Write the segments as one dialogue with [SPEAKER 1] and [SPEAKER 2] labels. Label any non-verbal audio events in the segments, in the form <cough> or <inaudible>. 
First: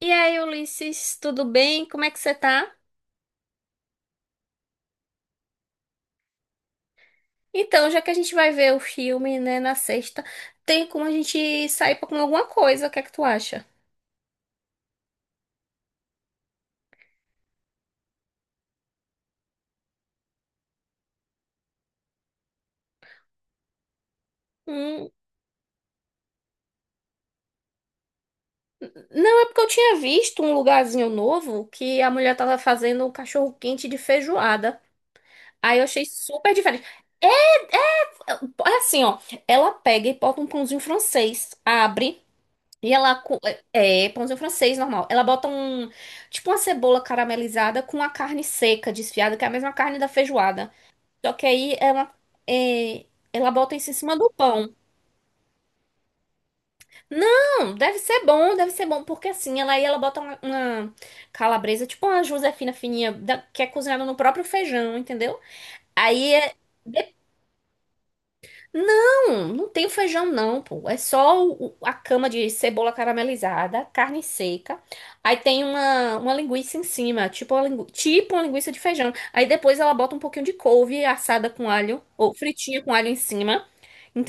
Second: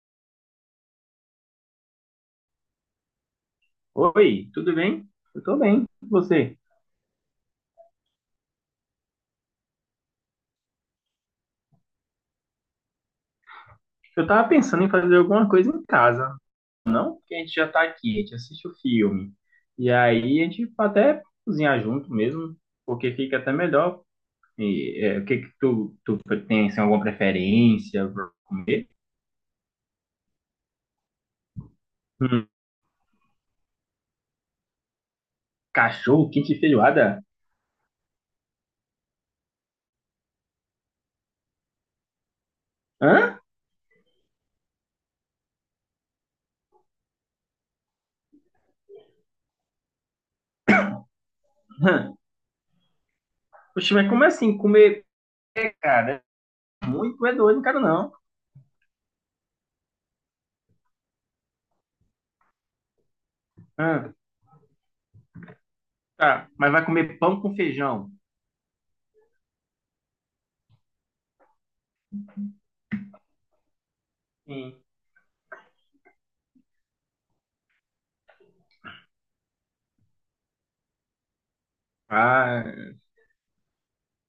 [SPEAKER 1] E aí, Ulisses, tudo bem? Como é que você tá?
[SPEAKER 2] Oi, tudo bem? Eu tô bem. E você?
[SPEAKER 1] Então, já que a gente vai ver o filme, né, na sexta, tem como a gente sair pra comer alguma coisa? O que é que tu acha?
[SPEAKER 2] Eu tava pensando em fazer alguma coisa em casa, não? Porque a gente já tá aqui, a gente assiste o filme. E aí a gente pode até cozinhar junto mesmo, porque fica até melhor. E,
[SPEAKER 1] Hum,
[SPEAKER 2] é, o que que tu tem assim, alguma preferência pra comer?
[SPEAKER 1] não, é porque eu tinha visto um lugarzinho novo que a mulher
[SPEAKER 2] Hum,
[SPEAKER 1] tava fazendo um cachorro-quente de feijoada. Aí eu achei
[SPEAKER 2] cachorro,
[SPEAKER 1] super
[SPEAKER 2] quente e
[SPEAKER 1] diferente.
[SPEAKER 2] feijoada?
[SPEAKER 1] É é assim, ó, ela pega e bota um pãozinho francês, abre e ela
[SPEAKER 2] Hã?
[SPEAKER 1] co- é, é, pãozinho francês normal. Ela bota um tipo uma cebola caramelizada com a carne seca desfiada, que é a mesma carne da feijoada. Só que aí
[SPEAKER 2] <laughs> Hã?
[SPEAKER 1] ela, é, ela bota isso em
[SPEAKER 2] Poxa, mas
[SPEAKER 1] cima
[SPEAKER 2] como
[SPEAKER 1] do
[SPEAKER 2] assim?
[SPEAKER 1] pão.
[SPEAKER 2] Comer, cara, muito é doido, não
[SPEAKER 1] Não,
[SPEAKER 2] quero não.
[SPEAKER 1] deve ser bom, porque assim, ela aí ela bota uma calabresa, tipo uma Josefina fininha, que é cozinhada no
[SPEAKER 2] Hã?
[SPEAKER 1] próprio feijão, entendeu? Aí
[SPEAKER 2] Tá,
[SPEAKER 1] é.
[SPEAKER 2] mas vai comer pão com feijão?
[SPEAKER 1] Não, não tem o feijão, não, pô. É só a cama de cebola caramelizada, carne seca.
[SPEAKER 2] Sim.
[SPEAKER 1] Aí tem uma linguiça em cima, tipo uma linguiça de feijão. Aí depois ela bota um pouquinho de couve assada com alho, ou
[SPEAKER 2] Ah,
[SPEAKER 1] fritinha com alho em cima.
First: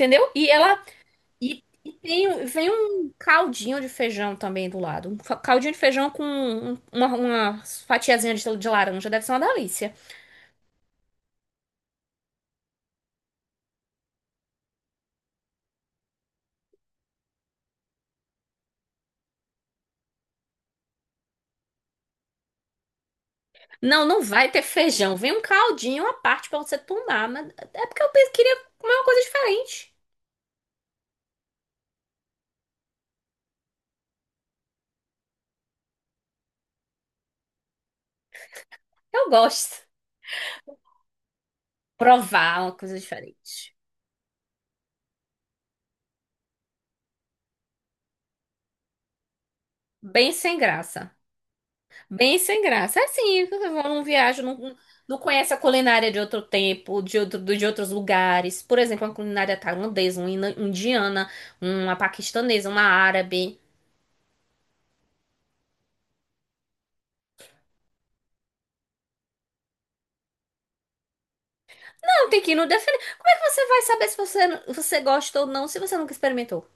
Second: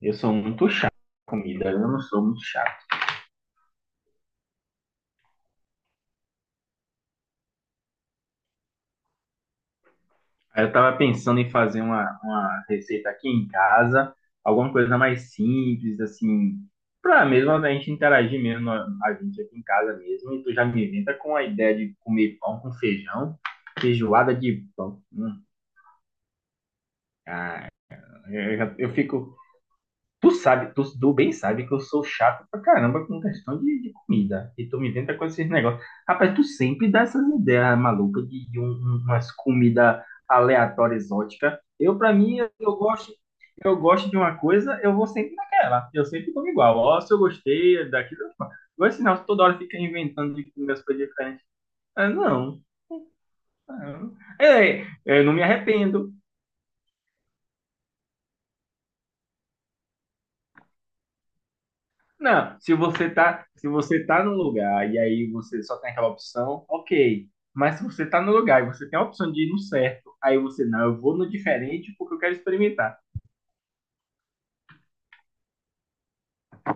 [SPEAKER 2] eu sou
[SPEAKER 1] E
[SPEAKER 2] muito
[SPEAKER 1] ela
[SPEAKER 2] chato com
[SPEAKER 1] E,
[SPEAKER 2] comida, eu
[SPEAKER 1] e
[SPEAKER 2] não sou muito
[SPEAKER 1] vem
[SPEAKER 2] chato.
[SPEAKER 1] um caldinho de feijão também do lado. Um caldinho de feijão com uma fatiazinha de laranja. Deve ser uma delícia.
[SPEAKER 2] Aí eu tava pensando em fazer uma receita aqui em casa, alguma coisa mais simples, assim, pra mesmo a gente interagir mesmo, a gente aqui em casa mesmo, e tu já me inventa com a ideia de comer pão com feijão,
[SPEAKER 1] Não, não
[SPEAKER 2] feijoada
[SPEAKER 1] vai ter
[SPEAKER 2] de pão.
[SPEAKER 1] feijão. Vem um caldinho à parte pra você tomar. Mas
[SPEAKER 2] Cara.
[SPEAKER 1] é porque eu queria
[SPEAKER 2] Eu, já- eu
[SPEAKER 1] comer uma coisa
[SPEAKER 2] fico
[SPEAKER 1] diferente.
[SPEAKER 2] Tu sabe, tu bem sabe que eu sou chato pra caramba com questão de comida. E tu me inventa com esses negócios. Rapaz, tu sempre dá essas ideias malucas de
[SPEAKER 1] Eu
[SPEAKER 2] umas
[SPEAKER 1] gosto.
[SPEAKER 2] comidas aleatórias, exóticas. Eu, pra mim, eu,
[SPEAKER 1] Provar
[SPEAKER 2] eu
[SPEAKER 1] uma coisa
[SPEAKER 2] gosto,
[SPEAKER 1] diferente.
[SPEAKER 2] eu gosto de uma coisa, eu vou sempre naquela. Eu sempre como igual. Ó, se eu gostei daquilo, eu como. Agora, se não, toda hora fica
[SPEAKER 1] Bem
[SPEAKER 2] inventando de
[SPEAKER 1] sem
[SPEAKER 2] comer as coisas
[SPEAKER 1] graça.
[SPEAKER 2] diferentes. Ah,
[SPEAKER 1] Bem
[SPEAKER 2] não.
[SPEAKER 1] sem graça. É. Assim, eu
[SPEAKER 2] Ah,
[SPEAKER 1] não
[SPEAKER 2] não.
[SPEAKER 1] viajo, não,
[SPEAKER 2] É, é,
[SPEAKER 1] não
[SPEAKER 2] eu não me
[SPEAKER 1] conhece a culinária
[SPEAKER 2] arrependo.
[SPEAKER 1] de outro tempo, de outros lugares. Por exemplo, uma culinária tailandesa, uma indiana, uma
[SPEAKER 2] Não,
[SPEAKER 1] paquistanesa,
[SPEAKER 2] se
[SPEAKER 1] uma
[SPEAKER 2] você tá,
[SPEAKER 1] árabe.
[SPEAKER 2] se você tá no lugar e aí você só tem aquela opção, ok. Mas se você tá no lugar e você tem a opção de ir no certo, aí você, não, eu vou no diferente porque eu
[SPEAKER 1] Não,
[SPEAKER 2] quero
[SPEAKER 1] tem que ir no defender.
[SPEAKER 2] experimentar.
[SPEAKER 1] Como é que você vai saber se você gosta ou não se você nunca experimentou?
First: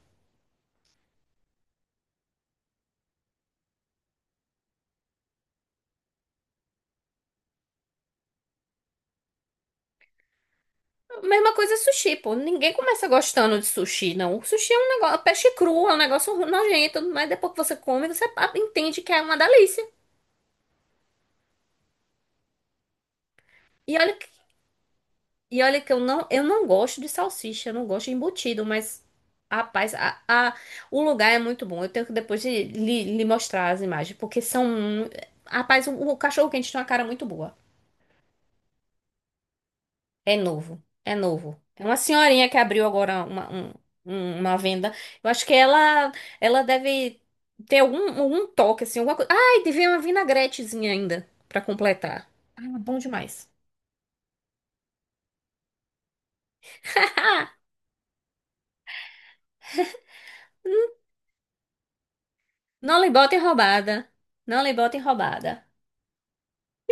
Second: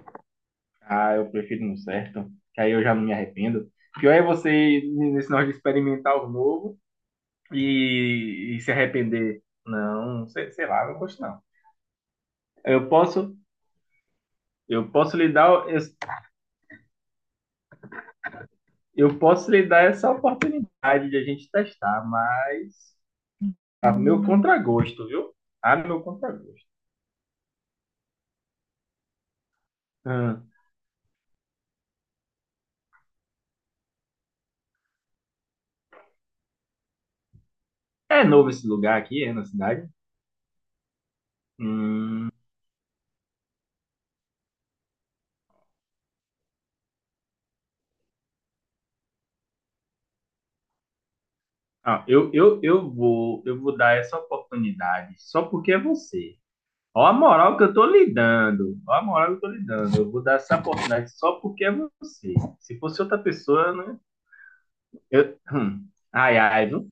[SPEAKER 2] Ah, eu prefiro no certo, que aí eu já não me arrependo. Pior é você ir nesse negócio de experimentar algo novo e se arrepender. Não, sei lá, eu não gosto não.
[SPEAKER 1] Mesma coisa sushi, pô. Ninguém
[SPEAKER 2] Eu
[SPEAKER 1] começa
[SPEAKER 2] posso,
[SPEAKER 1] gostando de sushi, não. O sushi é um
[SPEAKER 2] eu posso
[SPEAKER 1] negócio,
[SPEAKER 2] lhe
[SPEAKER 1] peixe
[SPEAKER 2] dar,
[SPEAKER 1] cru, é um negócio nojento, mas depois que você come, você entende que
[SPEAKER 2] eu
[SPEAKER 1] é uma
[SPEAKER 2] posso lhe dar
[SPEAKER 1] delícia.
[SPEAKER 2] essa oportunidade de a gente testar, mas a
[SPEAKER 1] E olha
[SPEAKER 2] meu
[SPEAKER 1] que
[SPEAKER 2] contragosto, viu?
[SPEAKER 1] E
[SPEAKER 2] A
[SPEAKER 1] olha que eu
[SPEAKER 2] meu
[SPEAKER 1] não, eu
[SPEAKER 2] contragosto.
[SPEAKER 1] não gosto de salsicha, eu não gosto de embutido, mas rapaz,
[SPEAKER 2] Hum.
[SPEAKER 1] o lugar é muito bom. Eu tenho que depois de lhe mostrar as imagens, porque são. Rapaz, o cachorro quente tem uma cara muito boa.
[SPEAKER 2] É novo esse lugar aqui, é na cidade?
[SPEAKER 1] É novo, é novo. É uma
[SPEAKER 2] Hum.
[SPEAKER 1] senhorinha que abriu agora uma venda. Eu acho que ela deve ter algum toque, assim, alguma coisa. Ai, devia uma vinagretezinha ainda pra
[SPEAKER 2] Ah,
[SPEAKER 1] completar.
[SPEAKER 2] eu, eu,
[SPEAKER 1] Ah,
[SPEAKER 2] eu
[SPEAKER 1] bom
[SPEAKER 2] vou,
[SPEAKER 1] demais.
[SPEAKER 2] eu vou dar essa oportunidade só porque é você. Ó
[SPEAKER 1] <laughs>
[SPEAKER 2] a
[SPEAKER 1] Ah,
[SPEAKER 2] moral que eu tô lhe dando. Ó a moral que eu tô lhe dando. Eu vou dar essa oportunidade só porque é você. Se
[SPEAKER 1] não
[SPEAKER 2] fosse
[SPEAKER 1] lhe
[SPEAKER 2] outra
[SPEAKER 1] botem
[SPEAKER 2] pessoa, né?
[SPEAKER 1] roubada. Não lhe botem roubada.
[SPEAKER 2] Ai, ai, não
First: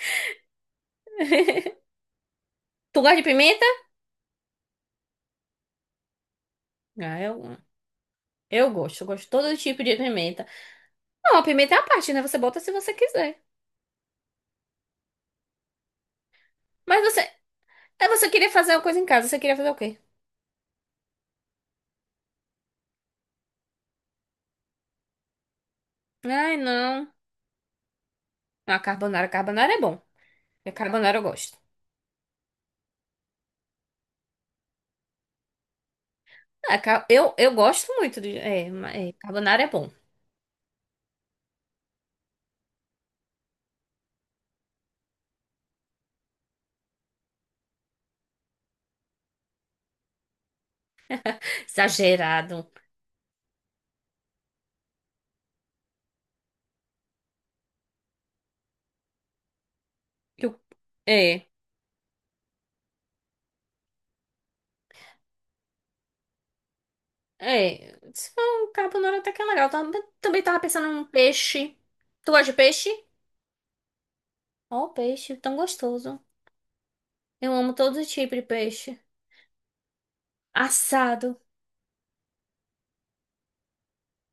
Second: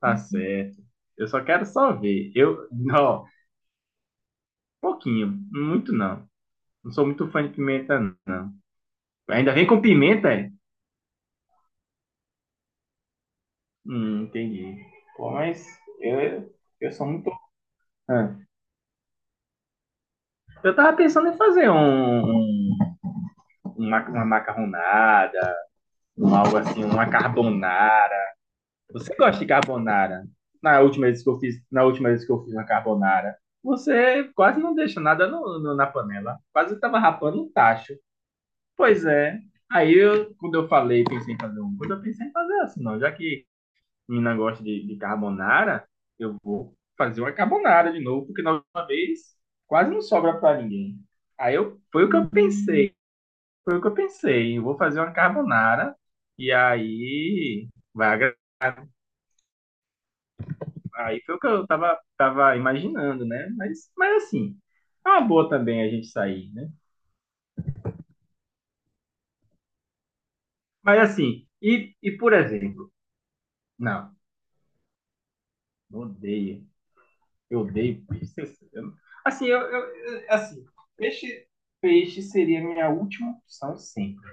[SPEAKER 2] tá certo. Eu só
[SPEAKER 1] <laughs>
[SPEAKER 2] quero só ver. Eu,
[SPEAKER 1] Tu gosta de
[SPEAKER 2] não,
[SPEAKER 1] pimenta?
[SPEAKER 2] pouquinho, muito não. Não sou
[SPEAKER 1] Ah,
[SPEAKER 2] muito fã de
[SPEAKER 1] eu,
[SPEAKER 2] pimenta, não.
[SPEAKER 1] eu gosto. Eu gosto de
[SPEAKER 2] Ainda
[SPEAKER 1] todo
[SPEAKER 2] vem com
[SPEAKER 1] tipo de
[SPEAKER 2] pimenta,
[SPEAKER 1] pimenta.
[SPEAKER 2] é?
[SPEAKER 1] Não, a pimenta é a parte, né? Você bota se você quiser.
[SPEAKER 2] Entendi. Pô, mas eu, eu
[SPEAKER 1] Mas
[SPEAKER 2] sou
[SPEAKER 1] você,
[SPEAKER 2] muito.
[SPEAKER 1] é, você
[SPEAKER 2] Ah,
[SPEAKER 1] queria fazer uma coisa em casa. Você queria fazer o quê?
[SPEAKER 2] eu tava pensando em fazer uma macarronada,
[SPEAKER 1] Ai,
[SPEAKER 2] algo assim, uma
[SPEAKER 1] não.
[SPEAKER 2] carbonara.
[SPEAKER 1] A
[SPEAKER 2] Você
[SPEAKER 1] carbonara.
[SPEAKER 2] gosta de
[SPEAKER 1] Carbonara é bom.
[SPEAKER 2] carbonara?
[SPEAKER 1] A
[SPEAKER 2] Na última
[SPEAKER 1] carbonara eu
[SPEAKER 2] vez que eu fiz,
[SPEAKER 1] gosto.
[SPEAKER 2] uma carbonara, você quase não deixa nada no, na panela.
[SPEAKER 1] Ah,
[SPEAKER 2] Quase tava
[SPEAKER 1] ca- eu,
[SPEAKER 2] rapando um
[SPEAKER 1] eu gosto
[SPEAKER 2] tacho.
[SPEAKER 1] muito de. É, ma-
[SPEAKER 2] Pois
[SPEAKER 1] é,
[SPEAKER 2] é.
[SPEAKER 1] carbonara é bom.
[SPEAKER 2] Aí eu, quando eu falei, pensei em fazer um, quando eu pensei em fazer assim, não, já que menina gosta de carbonara, eu vou fazer uma carbonara de novo, porque na última vez quase não sobra para ninguém. Aí eu, foi o que eu
[SPEAKER 1] Exagerado.
[SPEAKER 2] pensei, foi o que eu pensei, eu vou fazer uma carbonara e aí vai agradar.
[SPEAKER 1] Eu-
[SPEAKER 2] Aí foi o
[SPEAKER 1] É.
[SPEAKER 2] que eu tava imaginando, né? Mas assim, é uma boa também a gente sair, né?
[SPEAKER 1] É. Se for um carbonara até que é legal. Também tava pensando
[SPEAKER 2] Mas
[SPEAKER 1] num
[SPEAKER 2] assim,
[SPEAKER 1] peixe.
[SPEAKER 2] e
[SPEAKER 1] Tu
[SPEAKER 2] por
[SPEAKER 1] gosta de peixe?
[SPEAKER 2] exemplo, não,
[SPEAKER 1] Ó, peixe, tão gostoso.
[SPEAKER 2] odeio.
[SPEAKER 1] Eu
[SPEAKER 2] Eu
[SPEAKER 1] amo todo
[SPEAKER 2] odeio peixe.
[SPEAKER 1] tipo de peixe.
[SPEAKER 2] Assim, assim,
[SPEAKER 1] Assado.
[SPEAKER 2] peixe, peixe seria a minha última opção sempre.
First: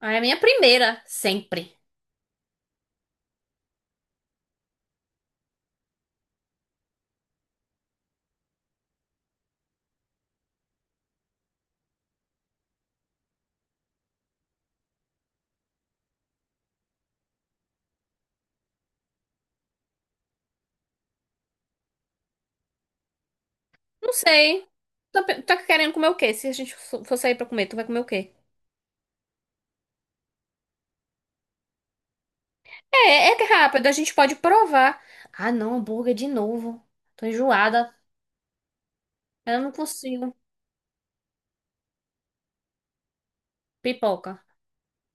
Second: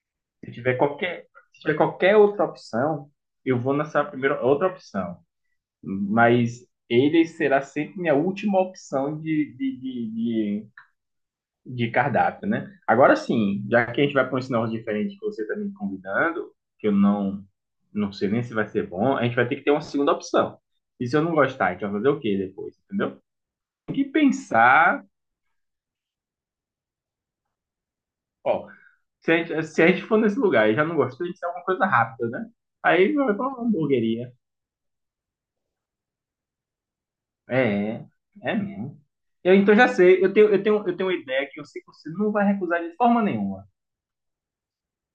[SPEAKER 1] Ah, é a minha
[SPEAKER 2] Se tiver
[SPEAKER 1] primeira,
[SPEAKER 2] qualquer, se
[SPEAKER 1] sempre.
[SPEAKER 2] tiver qualquer outra opção, eu vou nessa primeira outra opção. Mas ele será sempre minha última opção de cardápio, né? Agora sim, já que a gente vai para um sinal diferente que você está me convidando, que eu não sei nem se vai ser bom, a gente vai ter que ter uma segunda opção. E se eu não gostar, a gente vai fazer o quê depois, entendeu? Tem que
[SPEAKER 1] Não sei.
[SPEAKER 2] pensar.
[SPEAKER 1] Tá querendo comer o quê? Se a gente for sair pra comer, tu vai comer o quê?
[SPEAKER 2] Ó, se a gente for nesse lugar e já não gostou, a gente tem alguma coisa rápida, né? Aí
[SPEAKER 1] É,
[SPEAKER 2] vai
[SPEAKER 1] é
[SPEAKER 2] pra uma
[SPEAKER 1] rápido, a gente
[SPEAKER 2] hamburgueria.
[SPEAKER 1] pode provar. Ah, não, hambúrguer de novo. Tô enjoada.
[SPEAKER 2] É, é mesmo. Eu,
[SPEAKER 1] Eu não
[SPEAKER 2] então já sei, eu
[SPEAKER 1] consigo.
[SPEAKER 2] tenho, eu tenho, eu tenho uma ideia que eu sei que você não vai recusar de forma nenhuma.
[SPEAKER 1] Pipoca.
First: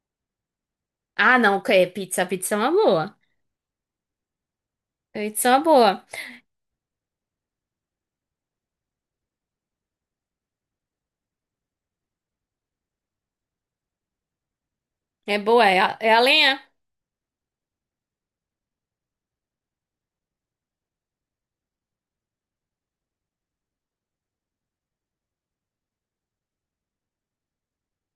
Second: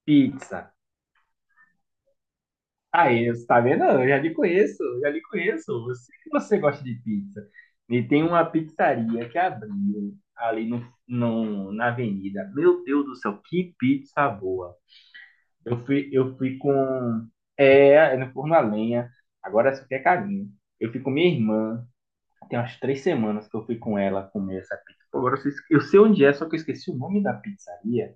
[SPEAKER 2] Pizza.
[SPEAKER 1] Ah, não, que é pizza. Pizza é uma boa.
[SPEAKER 2] Aí, você tá vendo? Eu já lhe conheço, eu já lhe
[SPEAKER 1] Pizza é uma
[SPEAKER 2] conheço. Eu
[SPEAKER 1] boa.
[SPEAKER 2] sei que você gosta de pizza. E tem uma pizzaria que abriu ali no, no, na avenida. Meu Deus do céu, que pizza boa!
[SPEAKER 1] É boa,
[SPEAKER 2] Eu
[SPEAKER 1] é a,
[SPEAKER 2] fui,
[SPEAKER 1] é a
[SPEAKER 2] eu fui
[SPEAKER 1] lenha.
[SPEAKER 2] com. É, é no forno a lenha. Agora essa aqui é carinho. Eu fui com minha irmã. Tem umas três semanas que eu fui com ela comer essa pizza. Pô, agora eu sei onde é, só que eu esqueci o nome da pizzaria.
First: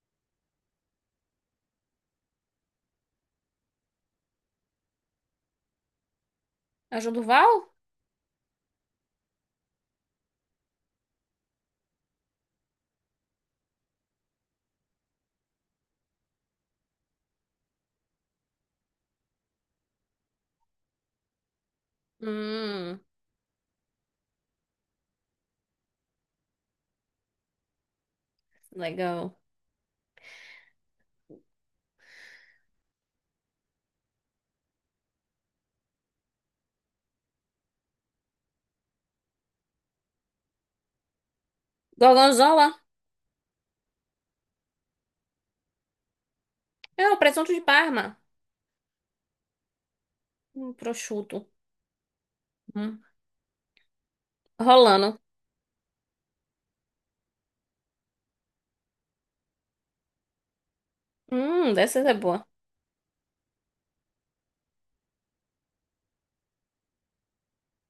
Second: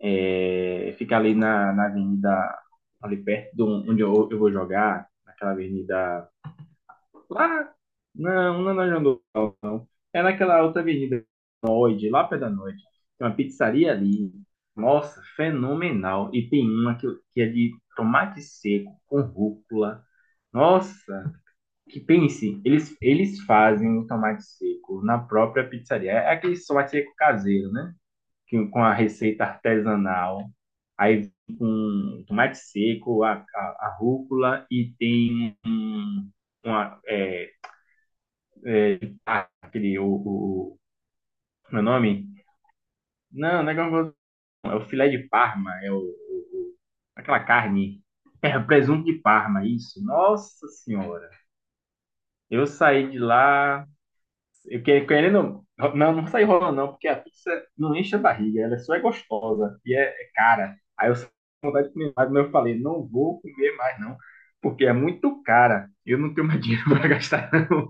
[SPEAKER 2] É, fica ali na avenida, ali perto de onde eu vou jogar, naquela avenida.
[SPEAKER 1] A Val?
[SPEAKER 2] Lá. Não, não é na João Dourado. É naquela outra avenida, noite, lá perto da noite. Tem uma pizzaria ali. Nossa, fenomenal. E tem uma que é de tomate seco com rúcula. Nossa, que pense, eles,
[SPEAKER 1] Hum,
[SPEAKER 2] eles fazem o tomate seco na própria pizzaria. É aquele tomate seco caseiro, né? Que, com a
[SPEAKER 1] Legal.
[SPEAKER 2] receita artesanal. Aí com tomate seco, a rúcula e tem um, uma, é, é, aquele, o, meu nome?
[SPEAKER 1] Gorgonzola?
[SPEAKER 2] Não, não é gorgonzola. É o filé de Parma. É o, o- o-
[SPEAKER 1] É, o
[SPEAKER 2] aquela
[SPEAKER 1] presunto de
[SPEAKER 2] carne.
[SPEAKER 1] Parma.
[SPEAKER 2] <laughs> É, o presunto de Parma, isso. Nossa
[SPEAKER 1] Um
[SPEAKER 2] Senhora.
[SPEAKER 1] prosciutto.
[SPEAKER 2] Eu
[SPEAKER 1] Hum,
[SPEAKER 2] saí de lá. Eu que-
[SPEAKER 1] Rolando.
[SPEAKER 2] querendo. Não, não saí rolando, não, porque a pizza não enche a barriga. Ela só é gostosa e é cara. Aí eu saí
[SPEAKER 1] Dessa é
[SPEAKER 2] comendo, mas
[SPEAKER 1] boa.
[SPEAKER 2] eu falei, não vou comer mais, não. Porque é muito cara. Eu não tenho mais dinheiro <laughs> para gastar, não.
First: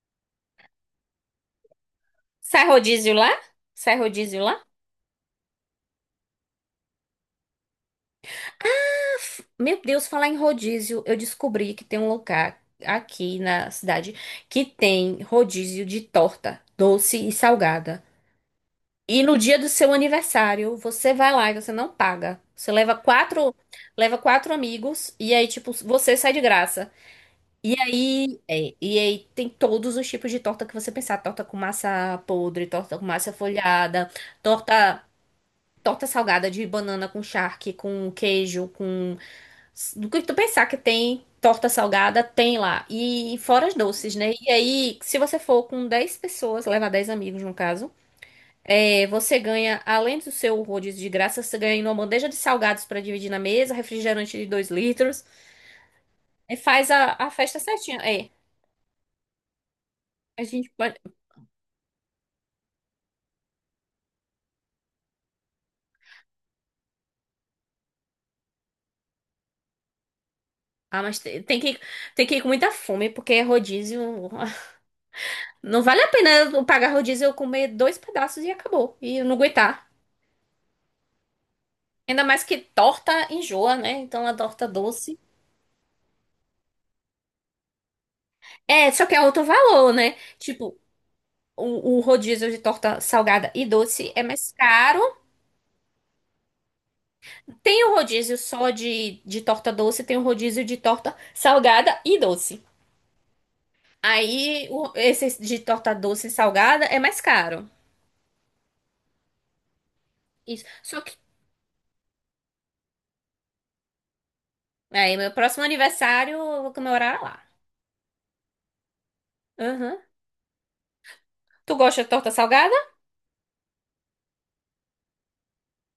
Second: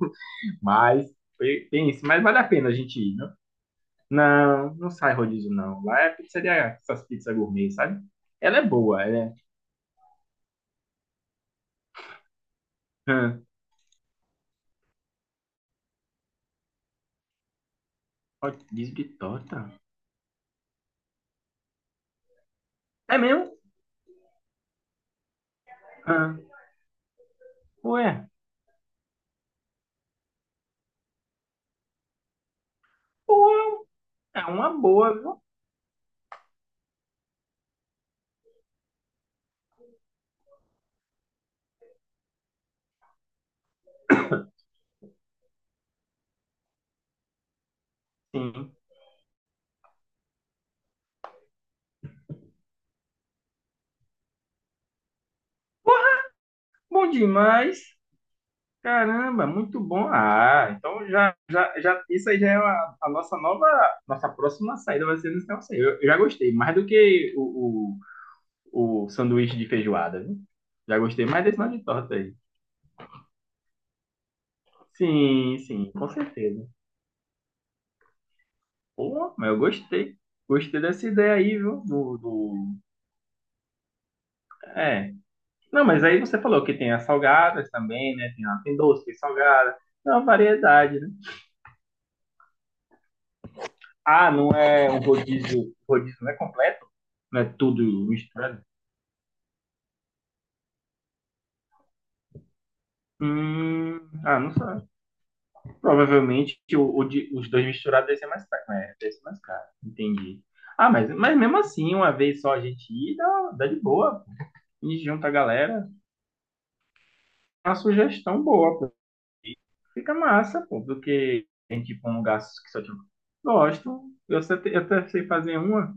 [SPEAKER 2] Mas tem isso. Mas vale a
[SPEAKER 1] Sai
[SPEAKER 2] pena a gente
[SPEAKER 1] rodízio
[SPEAKER 2] ir,
[SPEAKER 1] lá?
[SPEAKER 2] né?
[SPEAKER 1] Sai rodízio lá?
[SPEAKER 2] Não, não sai rodízio, não. Lá é pizzaria, essas pizzas gourmet, sabe? Ela é boa, ela é.
[SPEAKER 1] Meu Deus, falar em rodízio, eu descobri que tem um lugar aqui
[SPEAKER 2] Hã,
[SPEAKER 1] na cidade que tem rodízio de torta, doce e salgada.
[SPEAKER 2] rodízio de
[SPEAKER 1] E no dia
[SPEAKER 2] torta?
[SPEAKER 1] do seu aniversário, você vai lá e você não paga. Você
[SPEAKER 2] É mesmo?
[SPEAKER 1] leva quatro amigos e aí, tipo, você
[SPEAKER 2] Hã,
[SPEAKER 1] sai de graça. E
[SPEAKER 2] ué,
[SPEAKER 1] aí, é, e aí tem todos os tipos de torta que você pensar. Torta com massa podre, torta com massa
[SPEAKER 2] pô,
[SPEAKER 1] folhada,
[SPEAKER 2] é uma
[SPEAKER 1] torta
[SPEAKER 2] boa, viu?
[SPEAKER 1] torta salgada de banana com charque, com queijo, com. Do que tu pensar que tem torta salgada, tem lá. E fora os doces, né? E aí, se você for com 10 pessoas, levar 10 amigos no caso,
[SPEAKER 2] Sim.
[SPEAKER 1] você ganha, além do seu rodízio de graça, você ganha uma bandeja de salgados pra dividir na mesa, refrigerante de 2 litros. E faz
[SPEAKER 2] Bom
[SPEAKER 1] a festa
[SPEAKER 2] demais.
[SPEAKER 1] certinha. É.
[SPEAKER 2] Caramba, muito bom.
[SPEAKER 1] A
[SPEAKER 2] Ah,
[SPEAKER 1] gente pode.
[SPEAKER 2] então já, isso aí já é a nossa nova, nossa próxima saída vai ser nesse negócio aí. Eu já gostei, mais do que o sanduíche de feijoada, viu? Já
[SPEAKER 1] Ah, mas
[SPEAKER 2] gostei
[SPEAKER 1] te-
[SPEAKER 2] mais desse
[SPEAKER 1] tem que,
[SPEAKER 2] nome de torta
[SPEAKER 1] tem
[SPEAKER 2] aí.
[SPEAKER 1] que ir com muita fome, porque rodízio. <laughs>
[SPEAKER 2] Sim,
[SPEAKER 1] Não
[SPEAKER 2] sim,
[SPEAKER 1] vale a
[SPEAKER 2] com
[SPEAKER 1] pena eu
[SPEAKER 2] certeza.
[SPEAKER 1] pagar rodízio, e eu comer dois pedaços e acabou. E eu não
[SPEAKER 2] Pô, mas eu
[SPEAKER 1] aguentar.
[SPEAKER 2] gostei. Gostei dessa ideia aí, viu? Do,
[SPEAKER 1] Ainda mais que
[SPEAKER 2] do...
[SPEAKER 1] torta enjoa, né? Então a torta
[SPEAKER 2] É.
[SPEAKER 1] doce.
[SPEAKER 2] Não, mas aí você falou que tem as salgadas também, né? Tem
[SPEAKER 1] É,
[SPEAKER 2] doce,
[SPEAKER 1] só que
[SPEAKER 2] tem
[SPEAKER 1] é outro
[SPEAKER 2] salgada.
[SPEAKER 1] valor,
[SPEAKER 2] É
[SPEAKER 1] né?
[SPEAKER 2] uma
[SPEAKER 1] Tipo,
[SPEAKER 2] variedade, né?
[SPEAKER 1] o rodízio de torta salgada e doce é
[SPEAKER 2] Ah, não
[SPEAKER 1] mais
[SPEAKER 2] é um
[SPEAKER 1] caro.
[SPEAKER 2] rodízio. Rodízio não é completo? Não é tudo
[SPEAKER 1] Tem o rodízio
[SPEAKER 2] misturado?
[SPEAKER 1] só de torta doce, tem o rodízio de torta salgada e doce.
[SPEAKER 2] Hum, ah, não
[SPEAKER 1] Aí,
[SPEAKER 2] sei.
[SPEAKER 1] esse de torta doce e
[SPEAKER 2] Provavelmente
[SPEAKER 1] salgada é mais
[SPEAKER 2] os dois
[SPEAKER 1] caro.
[SPEAKER 2] misturados deve ser mais caro, né? Deve ser mais caro. Entendi.
[SPEAKER 1] Isso.
[SPEAKER 2] Ah,
[SPEAKER 1] Só
[SPEAKER 2] mas,
[SPEAKER 1] que,
[SPEAKER 2] mas mesmo assim, uma vez só a gente ir, dá de boa. A gente
[SPEAKER 1] aí,
[SPEAKER 2] junta
[SPEAKER 1] meu
[SPEAKER 2] a
[SPEAKER 1] próximo
[SPEAKER 2] galera.
[SPEAKER 1] aniversário, eu vou comemorar lá.
[SPEAKER 2] É uma sugestão boa.
[SPEAKER 1] Aham.
[SPEAKER 2] Fica massa, pô, do que
[SPEAKER 1] Tu
[SPEAKER 2] em
[SPEAKER 1] gosta de
[SPEAKER 2] tipo um
[SPEAKER 1] torta
[SPEAKER 2] lugar que
[SPEAKER 1] salgada?
[SPEAKER 2] só tinha. Gosto. Eu até sei fazer uma.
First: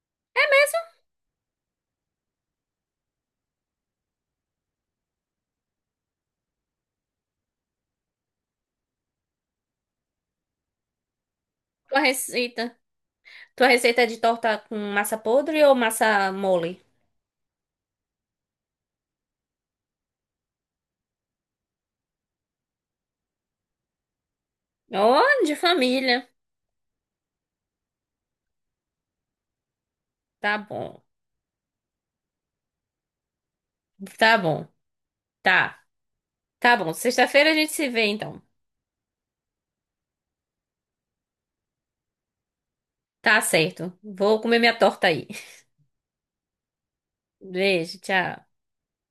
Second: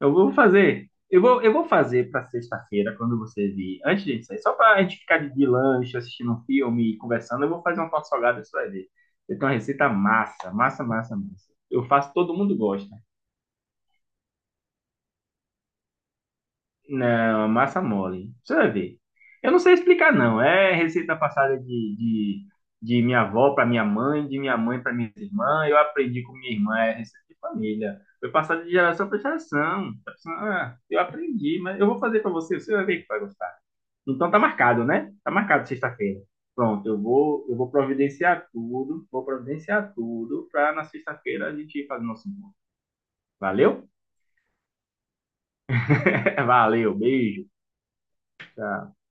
[SPEAKER 2] Eu vou fazer. Eu vou fazer pra sexta-feira, quando você vir. Antes de gente sair, só pra gente ficar de lanche, assistindo um filme e conversando, eu vou fazer uma torta salgada, você vai ver. Eu tenho uma receita massa, massa, massa, massa. Eu
[SPEAKER 1] Tua
[SPEAKER 2] faço, todo mundo
[SPEAKER 1] receita?
[SPEAKER 2] gosta.
[SPEAKER 1] Tua receita é de torta com massa podre ou massa mole?
[SPEAKER 2] Não, é massa mole. Você vai ver. Eu não sei explicar, não. É receita passada de minha avó para minha mãe, de minha mãe para minha
[SPEAKER 1] Oh, de
[SPEAKER 2] irmã. Eu aprendi
[SPEAKER 1] família.
[SPEAKER 2] com minha irmã, é receita de família. Foi passada de geração para geração.
[SPEAKER 1] Tá
[SPEAKER 2] Ah, eu
[SPEAKER 1] bom.
[SPEAKER 2] aprendi, mas eu vou fazer para você, você vai ver que vai gostar. Então
[SPEAKER 1] Tá
[SPEAKER 2] tá
[SPEAKER 1] bom.
[SPEAKER 2] marcado, né? Tá marcado
[SPEAKER 1] Tá.
[SPEAKER 2] sexta-feira.
[SPEAKER 1] Tá
[SPEAKER 2] Pronto,
[SPEAKER 1] bom.
[SPEAKER 2] eu vou,
[SPEAKER 1] Sexta-feira a
[SPEAKER 2] eu vou
[SPEAKER 1] gente se vê, então.
[SPEAKER 2] providenciar tudo, vou providenciar tudo para na sexta-feira a gente fazer nosso encontro.
[SPEAKER 1] Tá
[SPEAKER 2] Valeu?
[SPEAKER 1] certo. Vou comer minha torta aí.
[SPEAKER 2] <laughs> Valeu, beijo.
[SPEAKER 1] <laughs> Beijo, tchau.
[SPEAKER 2] Tchau.